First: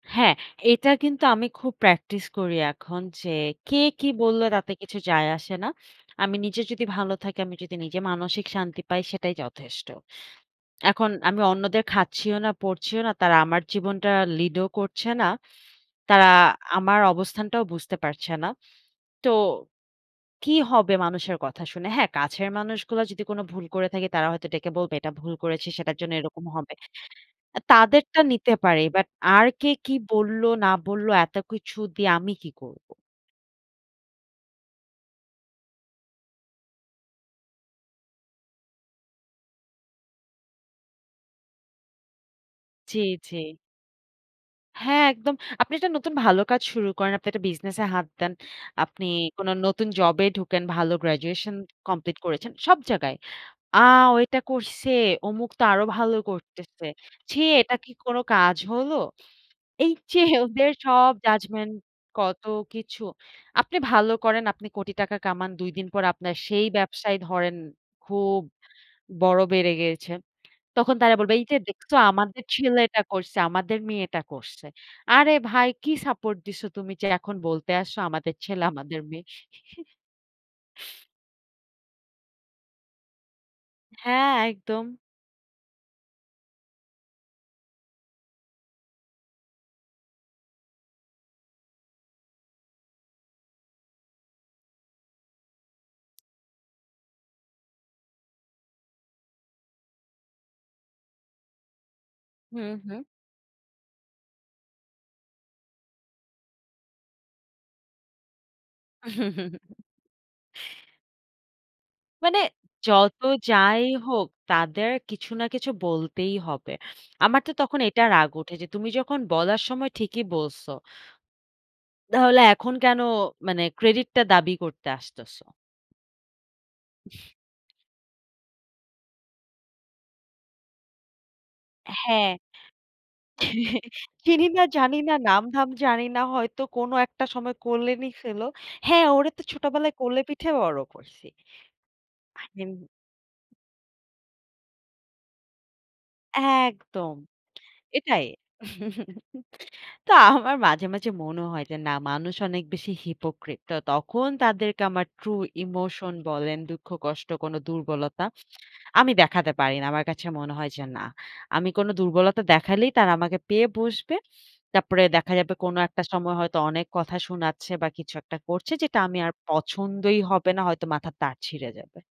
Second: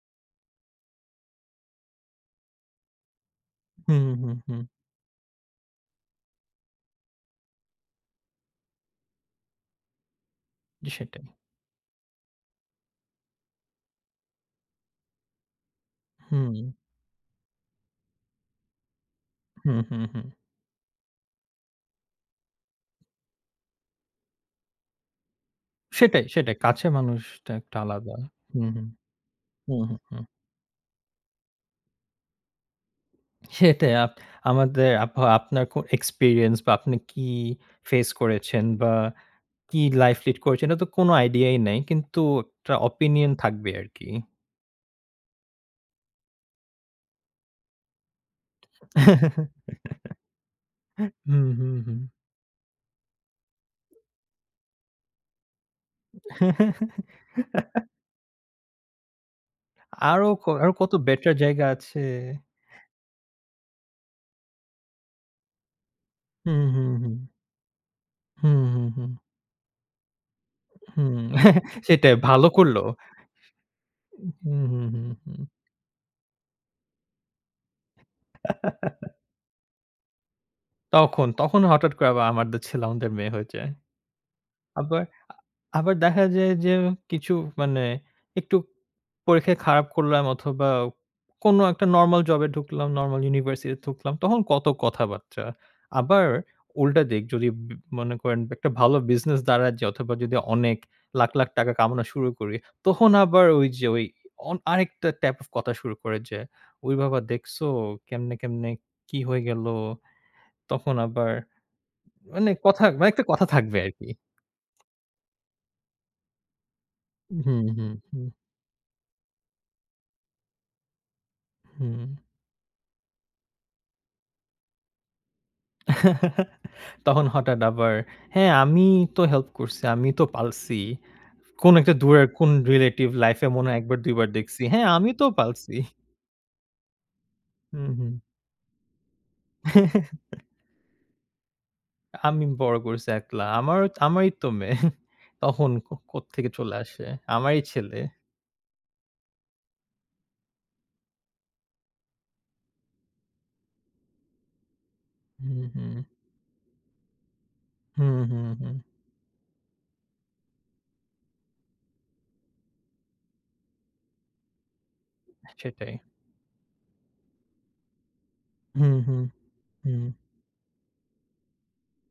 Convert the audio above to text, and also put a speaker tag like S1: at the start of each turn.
S1: হ্যাঁ, এটা কিন্তু আমি খুব প্র্যাকটিস করি এখন যে কে
S2: হুম,
S1: কি
S2: হুম,
S1: বলল
S2: হুম।
S1: তাতে কিছু যায় আসে না। আমি নিজে যদি ভালো থাকি আমি যদি নিজে মানসিক শান্তি পাই সেটাই যথেষ্ট। এখন
S2: সেটাই।
S1: আমি অন্যদের খাচ্ছিও না, পড়ছিও না। তারা আমার জীবনটা লিড ও করছে না। তারা
S2: হুম।
S1: আমার অবস্থানটাও বুঝতে পারছে না। তো
S2: হুম, হুম, হুম।
S1: কি হবে মানুষের কথা শুনে। হ্যাঁ, কাছের মানুষগুলা যদি কোনো ভুল করে থাকি তারা হয়তো ডেকে বলবে এটা ভুল করেছি সেটার জন্য
S2: সেটাই,
S1: এরকম
S2: সেটাই।
S1: হবে।
S2: কাছের মানুষটা
S1: আ
S2: একটা আলাদা
S1: তাদেরটা নিতে
S2: হুম,
S1: পারি
S2: হুম,
S1: বাট আর কে
S2: হুম,
S1: কি
S2: হুম, হুম।
S1: বলল, না বলল এত কিছু দিয়ে আমি কি করব?
S2: সেটাই আ আমাদের বা আপনার কো এক্সপেরিয়েন্স বা আপনি কি ফেস করেছেন বা কি লাইফ লিড করেছেন এটা তো কোনো আইডিয়াই নাই কিন্তু একটা
S1: জি,
S2: ওপিনিয়ন
S1: জি।
S2: থাকবে আরকি।
S1: হ্যাঁ, একদম। আপনি একটা নতুন ভালো কাজ শুরু করেন, আপনি একটা বিজনেসে হাত দেন, আপনি কোনো নতুন জবে ঢুকেন ভালো
S2: হুম,
S1: গ্র্যাজুয়েশন
S2: হুম, হুম।
S1: কমপ্লিট করেছেন সব জায়গায়। আ "ওইটা করছে, অমুক তো আরো ভালো করতেছে। ছি! এটা কি কোনো কাজ হলো?" এইযে
S2: আরো ক
S1: ওদের
S2: আরো কত
S1: সব
S2: বেটার জায়গা
S1: জাজমেন্ট
S2: আছে।
S1: কত কিছু আপনি ভালো করেন আপনি কোটি টাকা কামান ২ দিন পর আপনার
S2: হুম,
S1: সেই
S2: হুম, হুম।
S1: ব্যবসায় ধরেন খুব
S2: হুম, হুম, হুম।
S1: বড় বেড়ে গিয়েছে। তখন তারা
S2: হুম,
S1: বলবে, "এইযে দেখছো
S2: সেটাই
S1: আমাদের
S2: ভালো করল।
S1: ছেলে এটা করছে, আমাদের মেয়ে
S2: উ
S1: এটা
S2: হুম,
S1: করছে।"
S2: হুম, হুম,
S1: আরে
S2: হুম।
S1: ভাই কি সাপোর্ট দিছো তুমি যে এখন বলতে আসছো আমাদের ছেলে, আমাদের মেয়ে।
S2: তখন, তখন হঠাৎ করে আবার আমাদের ছেলে, আমাদের মেয়ে হয়ে যায়।
S1: হ্যাঁ, একদম।
S2: আবার, আবার দেখা যায় যে কিছু মানে একটু পরীক্ষায় খারাপ করলাম অথবা কোনো একটা নরমাল জবে ঢুকলাম, নরমাল ইউনিভার্সিটিতে ঢুকলাম তখন কত কথাবার্তা। আবার উল্টা দিক যদি উম মনে করেন একটা ভালো বিজনেস দাঁড়ায় যে অথবা যদি অনেক লাখ, লাখ টাকা কামনা শুরু করি,
S1: হুম, হুম।
S2: তখন আবার ওইযে ওই অন আরেকটা টাইপ কথা শুরু করে যে, "ওই বাবা দেখসো কেমনে, কেমনে কি হয়ে গেল।" তখন আবার
S1: মানে
S2: মানে কথা মানে
S1: যত
S2: একটা কথা থাকবে
S1: যাই
S2: আরকি।
S1: হোক তাদের কিছু না কিছু বলতেই হবে। আমার তো
S2: হুম,
S1: তখন
S2: হুম,
S1: এটা
S2: হুম।
S1: রাগ উঠে যে, তুমি যখন বলার সময় ঠিকই বলছ
S2: হুম।
S1: তাহলে এখন কেনো মানে ক্রেডিটটা দাবি করতে আসতেছ?
S2: তখন হঠাৎ আবার হ্যাঁ, আমি তো হেল্প করছি, আমি তো পালছি। কোনো একটা দূরের
S1: হ্যাঁ,
S2: কোনো রিলেটিভ লাইফে মনে হয় ১ বার, ২ বার
S1: চিনি
S2: দেখছি,
S1: না,
S2: "হ্যাঁ,
S1: জানি
S2: আমি
S1: না,
S2: তো
S1: নাম-ধাম
S2: পালছি।"
S1: জানি না হয়তো কোনো একটা সময়
S2: হুম,
S1: কোলে
S2: হুম।
S1: নিছিল, "হ্যাঁ, ওরে তো ছোটবেলায় কোলে পিঠে বড় করছি।"
S2: আমি
S1: আই মিন।
S2: বড় করেছি একলা। আমার, আমারই তো মেয়ে তখন কোত্থেকে চলে আসে
S1: একদম,
S2: আমারই ছেলে।
S1: এটাই তো আমার মাঝে, মাঝে মনে হয় যে না মানুষ অনেক বেশি হিপোক্রিট। তো তখন তাদেরকে আমার ট্রু
S2: হুম, হুম।
S1: ইমোশন বলেন দুঃখ, কষ্ট কোনো
S2: হুম,
S1: দুর্বলতা
S2: হুম, হুম।
S1: আমি দেখাতে পারি না, আমার কাছে মনে হয় যে না। আমি কোনো দুর্বলতা দেখালেই তারা আমাকে পেয়ে বসবে। তারপরে দেখা যাবে কোনো
S2: সেটাই।
S1: একটা সময় হয়তো অনেক কথা শুনাচ্ছে বা কিছু একটা করছে
S2: হুম,
S1: যেটা আমি
S2: হুম,
S1: আর
S2: হুম।
S1: পছন্দই হবে না হয়তো মাথার তার ছিঁড়ে যাবে।